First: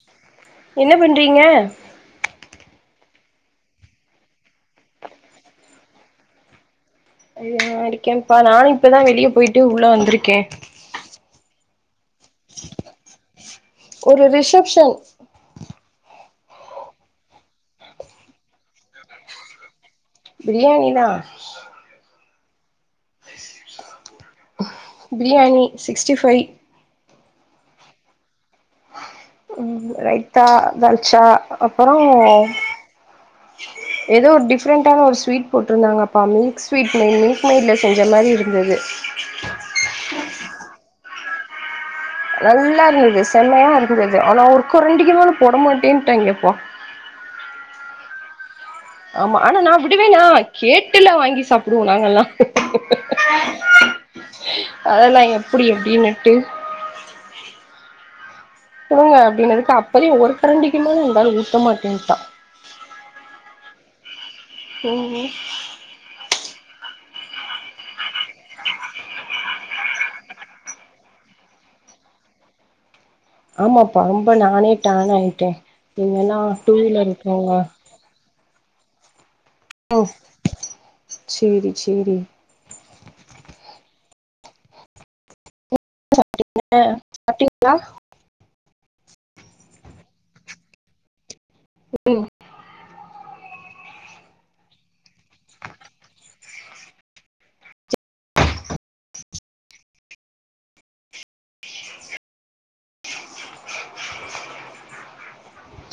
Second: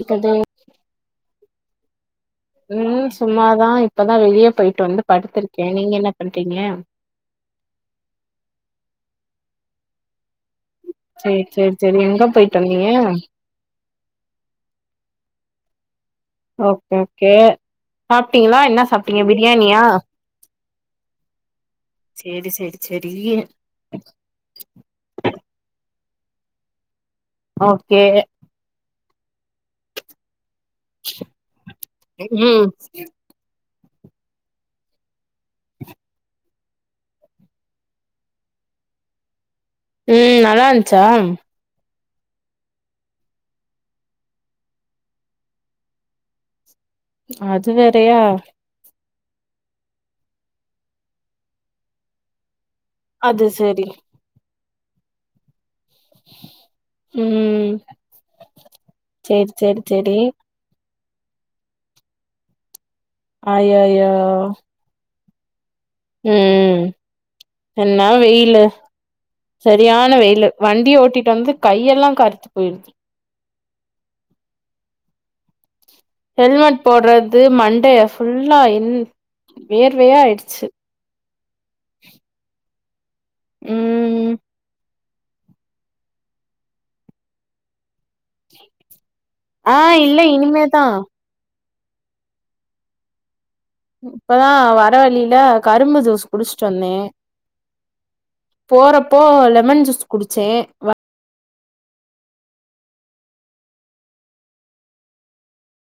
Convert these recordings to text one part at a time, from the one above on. இருக்குது என்ன பண்றீங்க உம் சும்மாதான் இப்பதான் வெளியே போயிட்டு வந்து படுத்திருக்கேன் நீங்க என்ன பண்றீங்க ன் இருக்கேன்ப்பா நானும் இப்பதான் வெளியே போயிட்டு உள்ள வந்திருக்கேன் சேரி சேரி சேரி அண்ணி ஒரு ரிசப்ஷன் ஓகே ஓகே சாப்ட்டீங்களா என்ன சாப்ட்டீங்க பிரியாணியா பிரியாணி தா செரி செரி செரி பிரியாணி சிக்ஸ்டி ஃபைவ் ஓகே உம் ரைட் த்தா தால்ச்சா அப்புறம் ம் ஏதோ ஒரு டிஃப்ரெண்டான ஒரு ஸ்வீட் போட்டிருந்தாங்கப்பா மில்க் ஸ்வீட் மட் மில் மேட்ல செஞ்ச மாதிரி இருந்தது உம் நல்லா இருந்துச்சா நல்லா இருந்தது செம்மையா இருந்தது ஆனா ஒருக்கரண்டிக்கி மேல போட மாட்டேய்ன்ட்டாங்கப்பா அது வேறையா ஆமா ஆனா நான் விடுவேணா கேட்டுல வாங்கி சாப்டுவம் நாங்கல்லாம் அது சரி அதல்லாம் எப்டி எப்டின்னுட்டு உம் குடுங்க அப்டினதுக்கு அப்பதே சேரி ஒரு கரண்டிக்குமேல [unintelligible] மாட்டேன்டான் அய்யயோ உம் உம் என் ன வெயில் சரியான வெயிலு வண்டிய ஓட்டிட்டு வந்து கையெல்லாம் கருத்து போயிடுது ஆமாப்பா ரொம்ப நானே டான் ஆயிட்டேன் ஹெல்மெட் போட்றது மண்டே புள்ளாயின் சேரி சேரி ம் என்ன சாபிட்டீங்க சாப்ட்டீங்களா ஆஹ் இல்ல இனிமேதான் உம் இப்பதான் வர வழியில கரும்பு ஜூஸ் குடிச்சிட்டு வந்தேன் போறப்போ லெமன் ஜூஸ் குடிச்சேன்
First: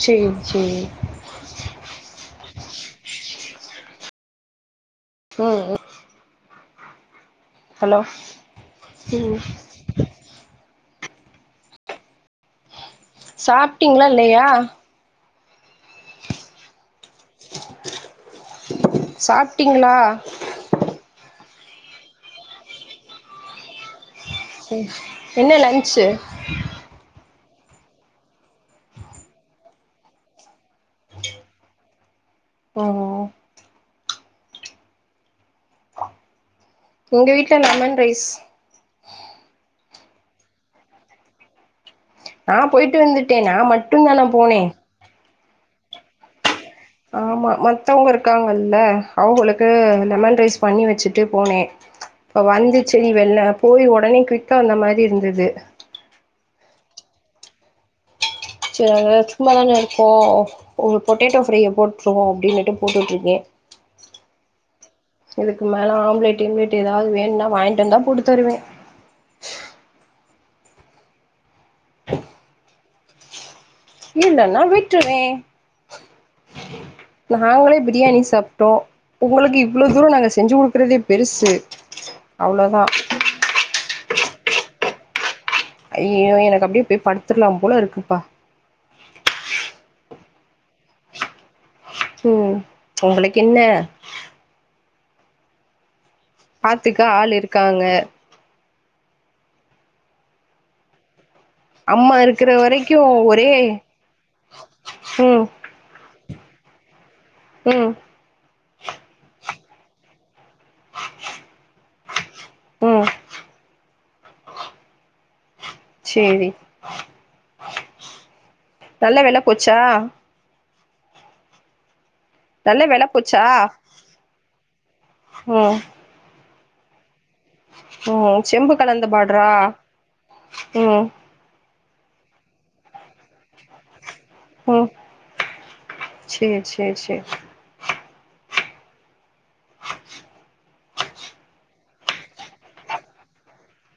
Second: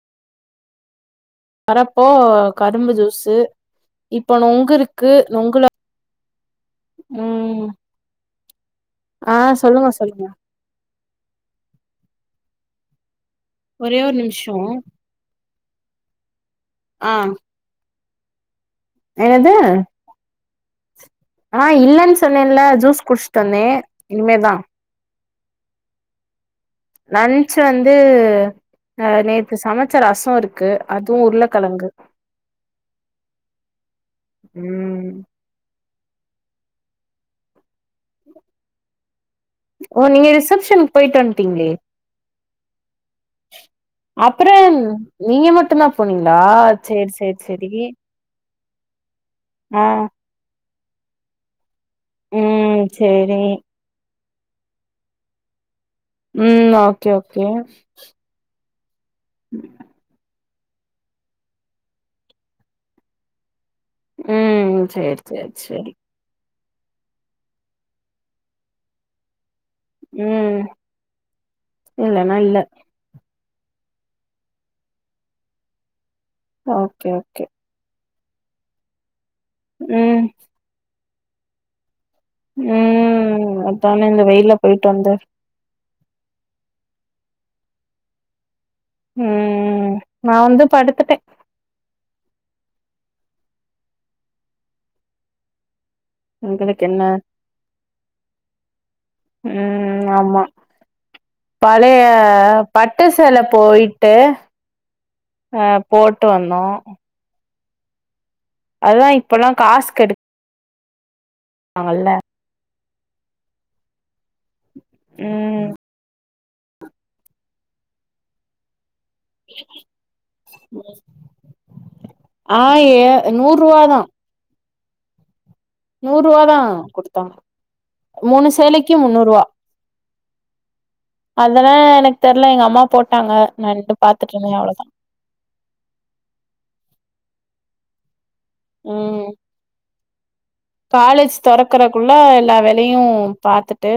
சேரி சேரி வரப்போ கரும்பு ஜூஸு இப்ப நொங்கு இருக் க்கு ம் நுங்கலா ம் உம் ஹலோ ம் ஆஹ் சொல்லுங்க சொல்லுங்க ஒரே சாப்பிட்டீங்களா ஒரு இல்லையா நிமிஷோ ஆஹ் சாப்பிட்டீங்களா ஆஹ் இல்லன்னு சொன்னேன்ல ஜூஸ் குடுச்சிட்டுவந்தேன் இனிமேதான் என்ன லன்ச்சு லன்ச்சு வந்து அஹ் நேற்று சமைச்ச ரசம் இருக்கு அதுவும் உருளைக்கிழங்கு ஓஓ உம் எங்க வீட்டு்ல லெமன் ரைஸ் ஓ நீங்க ரிசப்ஷனுக்கு போயிட்டு வன்டிங்களே நான் போயிட்டு வந்துட்டேன் நான் மட்டும் தானே அப்புறோ போனேன் நீங்க மட்டும்தான் போனீங்களா சேரி சேரி ஆமா சேரி மத்தவங்க இருக்காங்க ல்ல ஆவங்களுக்கு ஆ லெமன் ரைஸ் பண்ணி வச்சுட்டு போனேன் இப்ப ம் வந்துச் சேரி வெள்ள போய் உடனே குக் இருக்க வந்த மாரி இருந்தது உம் ஓகே ஓகே ங்க சும்மதான இருக்கோம் உ பொட்டேட்டோ ஃப்ரைையை போட்டுருவோம் அப்படின்னுட்டு போட்டுட்டு இருக்கேன் உம் சேரி சேரி சேரி ஏதாவது வேணுனா வாங்கிட்டு வந்தா போட்டு தருவேன் உம் இல்ல நா இல்ல இல்லன்னா விட்ருவேன் ஓகே ஓகே நாங்களே பிரியாணி சாப்ட்டோ உங்களுக்கு இவ்ளவு ம் தூரம்ங்க செஞ்சு குடுக்குறதே பெருசு அவ்ளோதா ம் அதா இந்த வெயில போயிட்டு வந்த ஐயோ எனக்கு அப்டியே போய் படுத்துற்லா போல இருக்குப்பா உம் நா வந்து படுத்துட்டே ம் உங்களுக்கு என்ன உங்களுக்கு பாத்துக்க என்ன ஆள் இருக்காங்க ம் ஆமா பலைய அம்மா இருக்கிற வரைக்கு பட்டுசேல ஒரே போயிட்டு ம் அ போட் விட்டு வந்தோ உம் அது தா இப்பல்லா காசு கெடு நாங்கல்ல ம் ம்ம் சேரி நல்ல வேல போச்சா ஆ நல்ல ஏ வெல போச்சா நூறுவா தா ம் நூறுவா தா குடுத்தாங்க ம் மூணு செம்பு சேலைக்கு கலந்த முன்னூறுவா பாட்ரா ம் அதெல்லா எனக்கு தெர்ல எங்க அம்மா போட்டாங்க நண்டு ம் சேரி சேரி சேரி ம் காலேஜ் தொறக்கறக்குள்ள எல்லா வேலையு பாத்துட்டு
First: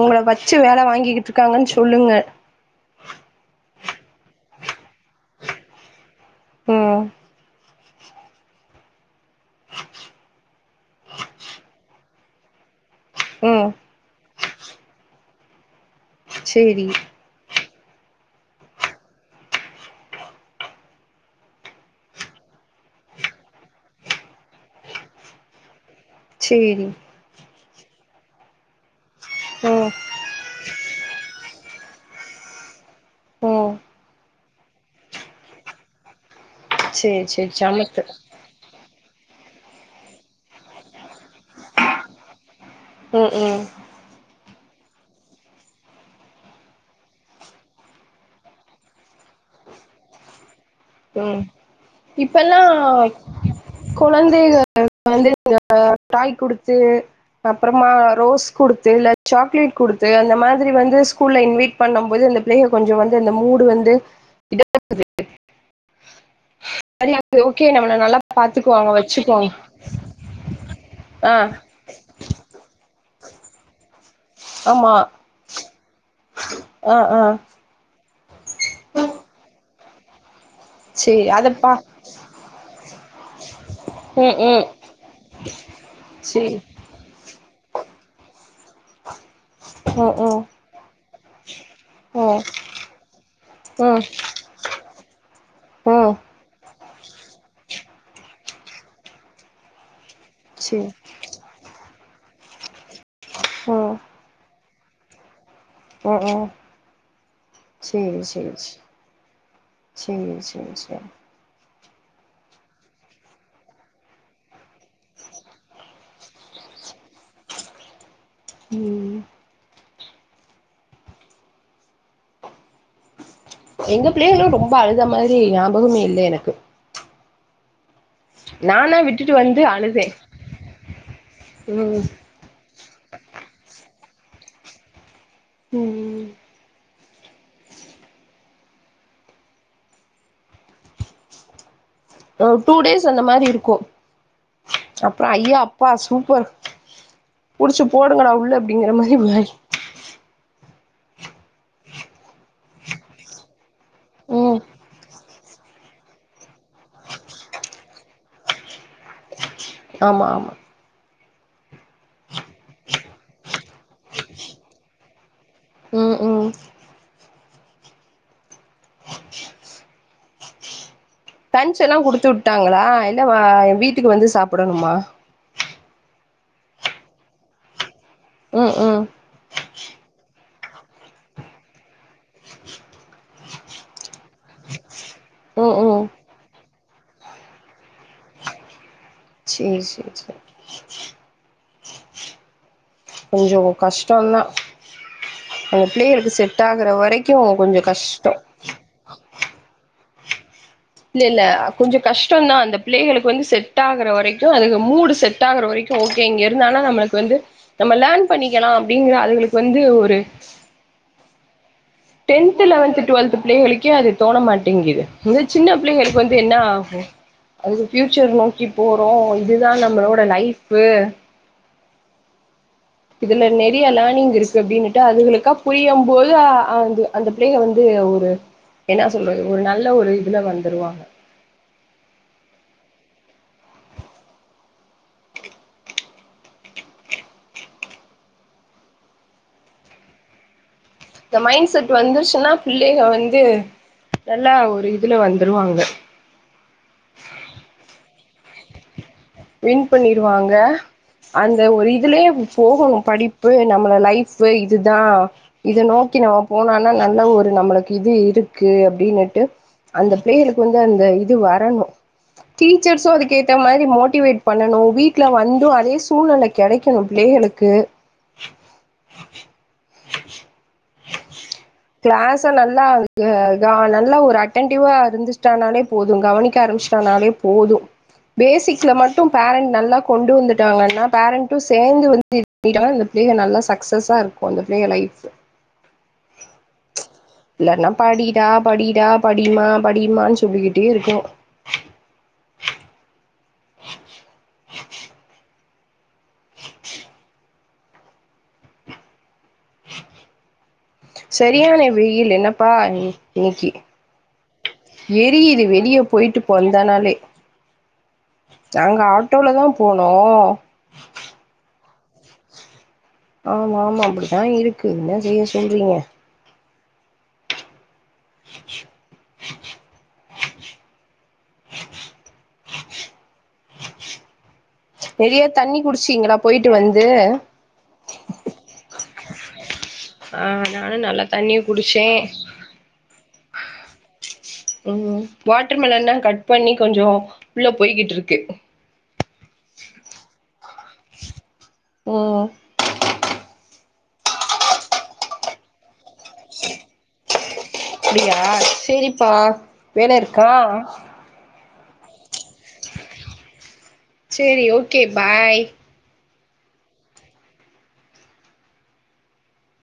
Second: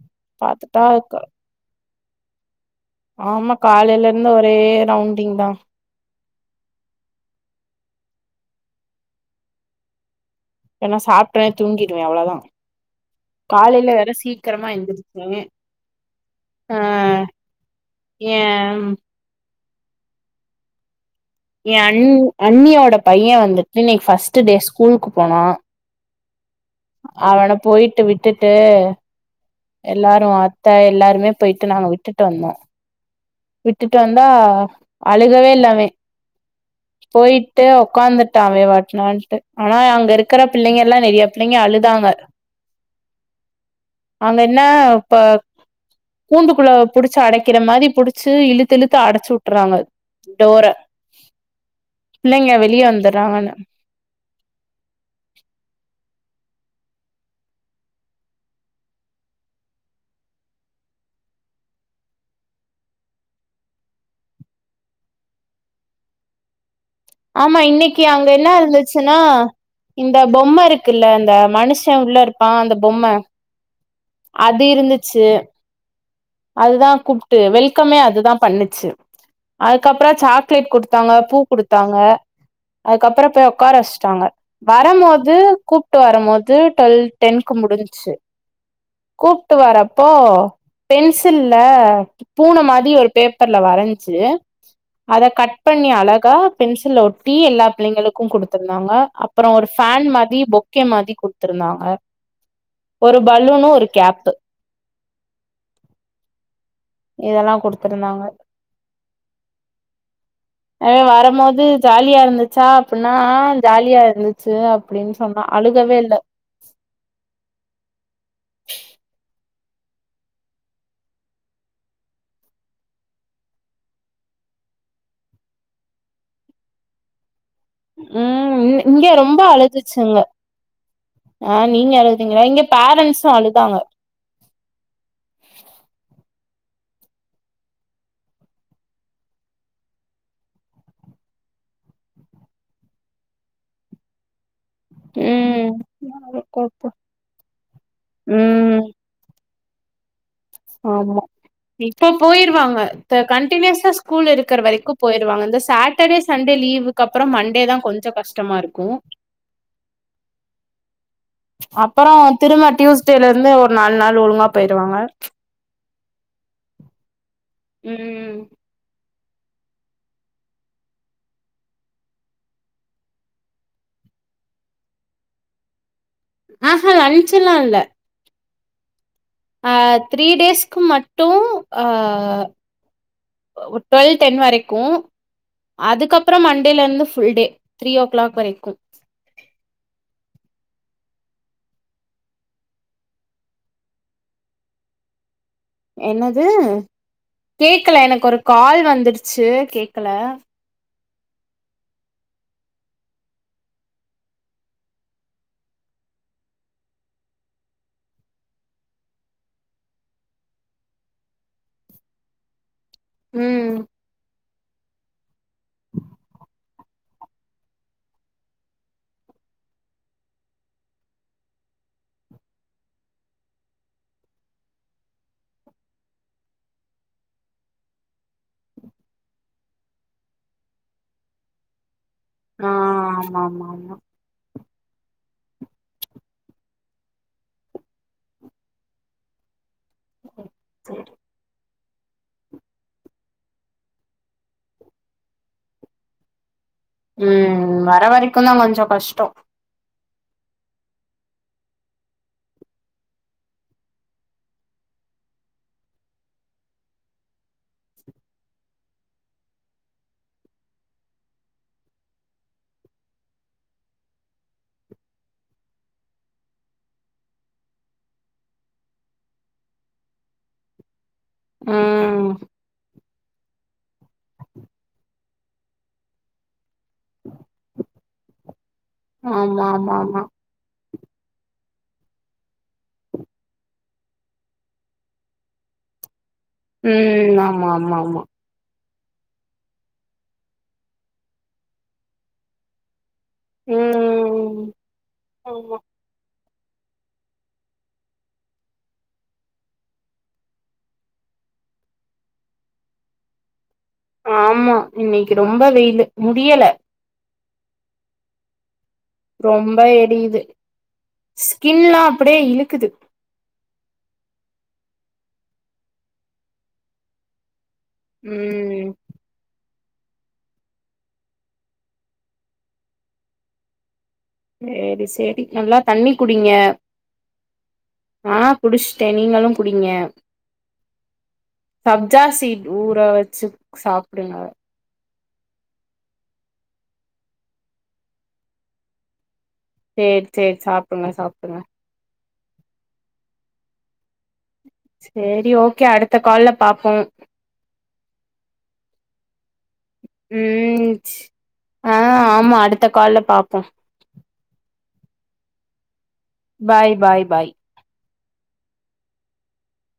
உங்கள வெச்சு வேல பாத்துட்டா வாங்கிகிட்டு இருக்காங்கன்னு சொ சொல்லுங்க ஆமா காலைல இருந்து ஒரே ரவுண்டிங்தா ம் ஏன்னா சாப்ட்டனா தூங்கிருவே அவ்ளோதா ம் காலைல வேற சீக்கிரமா எந்திருச்சே சேரி ஏம் ஏன் அண் அண்ணியோட பைய வந்துட்டு இன்னிக்கு ஃபர்ஸ்ட் டே ஸ்கூலுக்கு போனா சேரி அவன போயிட்டு விட்டுட்டு ம் எல்லாரு அத் த எல்லாருமே போயிட்டு நாங்க விட்டுட்டு வந்தோ ம் விட்டுட்டு வந்தா அழுகவே இல்ல அவெ சேரி சேரி போயிட்டு சமத்து ஒக்காந்துட்டா அவெ பாட்னான் ட்டு ஆனா அங்க இருக்கற பிள்ளைங்கல்லா நெறைய பிள்ளைங்க அழுதாங்க உம் உம் அங்கன்னா இப்ப கூண்டுக்குள்ள புடிச்சு அடைக்கிற மாரி புடிச் சு இழுத்து இழுத்து அடைச்சு விட்டுறாங்க டோர பிள்ளைங்க இப்பெல்லா வெளிய வந்துறாங்கன்னு கொழந்தைக [inaudible] வந்து [inaudible] டாய் குடுத்து அப்புறமா ரோஸ் குடுத்து இல்ல சாக்லேட் குடுத்து அந்த மாதிரி வந்து ஸ்கூல்ல இன்வைட் பண்ணும் போது அந்த பிள்ளைக கொஞ்சம் வந்து அந்த மூடு வந்து [inaudible] ஆமா ஓகே நம்மள இன்னக்கி நல்லா அங்க என்ன பாத்துக்குவாங்க இருந்துச்சுனா வச்சுக்குவாங்க இந்த பொம்ம இருக்குல்ல ஆ இந்த மனுஷ உள்ள இருப்பா அந்த பொம்ம அது ஆமா இருந்துச்சு அதுதா ஆ ஆ கூப்ட்டு வெல்கமே அது தா பண்ணுச்சு அதுக்கப்றோ சாக் லேட் குடுத்தாங்க சேரி பூ அதப்பா குடுத்தாங்க அதுக்கப்றோ போய் உக்கார வச்சுட்டாங்க ம் ம் வரும்போது கூப்ட்டு சேரி வரும்போது டுவெல் டென் க்க முடிஞ்ச்சு கூப்ட்டு வரப்போ ம் ம் பென்சில்ல ம் பூன மாதி ஒரு பேப்பர்ல ம் வரைஞ்சு அத கட் பண்ணி ம் அழகா பென்சில்ல ஒட்டி எல்லா பிள்ளைங்களுக் கும் குடுத்திருந்தாங்க அப்ற ஒரு ஃபேன் மா ரி பொக்கே சேரி மாரி குடுத்துருந்தாங்க ஒரு பலூனு ஒரு கேப்பு உம் உம் இதெல்லா குடுத்தருந்தாங்க சேரி சேரி எ சேரி வரும்போது ஜாலியா இருந்துச்சா அப்பன்னா ஜாலியா இருந்துச்சு அப்டின்னு சொன்னா அழுகவே இல்ல உம் எங்க பிள்ளைங்களு ரொம்ப அழுத மாரி ஞாபகமே இல்ல எனக்கு உம் இங் நானா இங்க விட்டுட்டு ரொம்ப வந்து அழுதே அழுதுச்சுங்க ஆ நீங்க ம் அழுதீங்களா இங்க பேரன்சு அழுதாங்க உம் உ டூ டேஸ் அந்த மாரி இருக்கும் அப்புற ஐயா ம் அப்பா சூப்பர் புடிச்சு போடுங்கடா உள்ள ம் அப்படிங்கிற மாதிரி வ ஆமா இப்போ போயிருவாங்க கண்டினியூஸா ஸ்கூல் இருக்கற ம் வரைக்கு போயிருவாங்க இந்த சாட்டடே சண்டே லீவுக்கு அப்புறம் மண்டே தான் கொஞ்சம் கஷ்டமா இருக்கும் ஆமா ஆமா அப்புரோ திரும்ப டியூஸ்டேல இருந்து ஒரு நாலு நாள் ஒழுங்கா போயிருவாங்க உம் உம் உம் லஞ்ச் எல்லா குடுத்து விட்டாங்களா இல்ல வா என் வீட்டுக்கு வந்து சாப்பிடணுமா ஆ ஹா லன்ச்சல்லா இல்ல உம் உம் த்ரீ டேஸ்க்கு மட்டும் டுவெல் டென் வரைக்கும் ம் ம் அதுக்கப்பு அப்புறம் மண்டேல இருந்து full day three o'clock வரைக்கும் செரி செரி செரி கொஞ்சம் கஷ்டம் தான் அங்க பிள்ளேளுக்கு என்னது செட் ஆகுற வரைக்கும் அ கொஞ்சம் கஷ்டம் ச்சு கேக்கல இல்ல இல்ல கொஞ்சம் கஷ்டம்தான் அந்த பிள்ளைகளுக்கு வந்து செட் ஆகுற வரைக்கும் அதுக்கு மூடு செட் ஆகுற வரைக்கும் ஓகே இங்க இருந்தனா நம்மளுக்கு வந்து நம்ம லேர்ன் பண்ணிக்கலாம் அப்படிங்கற அதுகளுக்கு வந்து ஒரு டென்த் லெவல்த் டுவெல்த் ம் பிள்ளகளுக்கே அது தோண மாட் ங்குது சின்ன பிள்ளைகளுக்கு வந்து என்ன ஆகும் அது பியூச்சர் நோக்கி போறோம் இதுதான் நம்மளோட லைப்உ இதுல நிறைய லேர்னிங் இருக்கு அப்படின்னுட்டு அதுகளுக்கா புரியம் போது அந்த அந்த பிள்ளைக வந்து ஒரு என்ன சொல்ற ஒரு நல்ல ஒரு இதுல வந்துருவாங்க ஆஹ் ஆமா ஆமா ஆமா சரி செரி இந்த மைண்ட் செட் வந்துருச்சுன்னா பிள்ளைங்க வந்து நல்லா ஒரு இதுல வந்துருவாங்க உம் வர வரைக்கும் க்கு தான் கொஞ்சம் கஷ்டம் வின் பண்ணிருவாங்க அந்த ஒரு இதுலயே போகணும் படிப்பு நம்மள லைஃப் இதுதான் இத நோக்கி நம்ம போனம்னா நல்ல ஒரு நம்மளுக்கு இது இருக்கு அப்படின்னுட்டு அந்த பிள்ளைகளுக்கு வந்து அந்த இது வரணும் டீச்சர்ஸும் அதுக்க ஏத்த மாதிரி மோட் டிவேட் பண்ணணும் வீட்டுல வந்து அதே சூழ்நிலை கிடைக்கணும் பிள்ளைகளுக்கு ம் கிளாச நல்லா அது க நா நல்லா ஒரு அட்டென்டிிவ்வா இருந்துட்டானாலே போதும் கவனிக்க ஆரம்பிச்சு ஆனாலே போதும் பேசிக் மட்டும் ஆமா பேரண்ட் ஆமா நல்லா ஆமா கொண்டு வந்துட்டாங்கன்னா பேரண்டட் மட்டும் சேர்ந்து வந்து அ பிள்ளையை நல்லா சக்சஸா இருக்கும் அந்த பிள்ளைைய லைஃப் ம் ஆமா இல்லைன்னா ஆமா ஆமா படிடா படி படியா படிமா படியுமான்னு சொல்லிக்கிட்டே இருக்கும் உஹம் உம் உம் ஆமா சரியானெ வெயில் என்னப்பா இன்னக்கி ஆமா இன்னக்கி ரொம்ப வெயிலு போயிட்டு முடியல வந்தனாலே நாங்க ஆட்டோலதா ரொம்ப போனோ அப்புடியே இழுக்குது ஆமா ஆமா அப்புடித்தா இருக்கு என்ன செய்ய சொல்றீங்க உம் சேரி சேரி நெறைய நல்லா தண்ணி குடிச்சீங்களா குடிங்க போயிட்டு வந்து ஆ குடுச்ட்டே நீங்களும் கு ங்க ஆ நானு நல்லா தண்ணி குடிச்சே சப்ஜா சீட் ஊர வச் சுப் சாப்டுங்க உம் வாட்டர் மெலன்னா கட் பண்ணி கொஞ்சொ உள்ள போய்கிட்ருக்கு சேரி சேரி சாப்டுங்க சாப்டுங்க ம் சேரி ஓகே அடுத்த கால்ல பாப்பொம் அப்டியா செரிப்பா வேல இருக்கா ம்மு அடுத்த கால்ல பாப்போ கே பாய் பாய் பாய் பாய்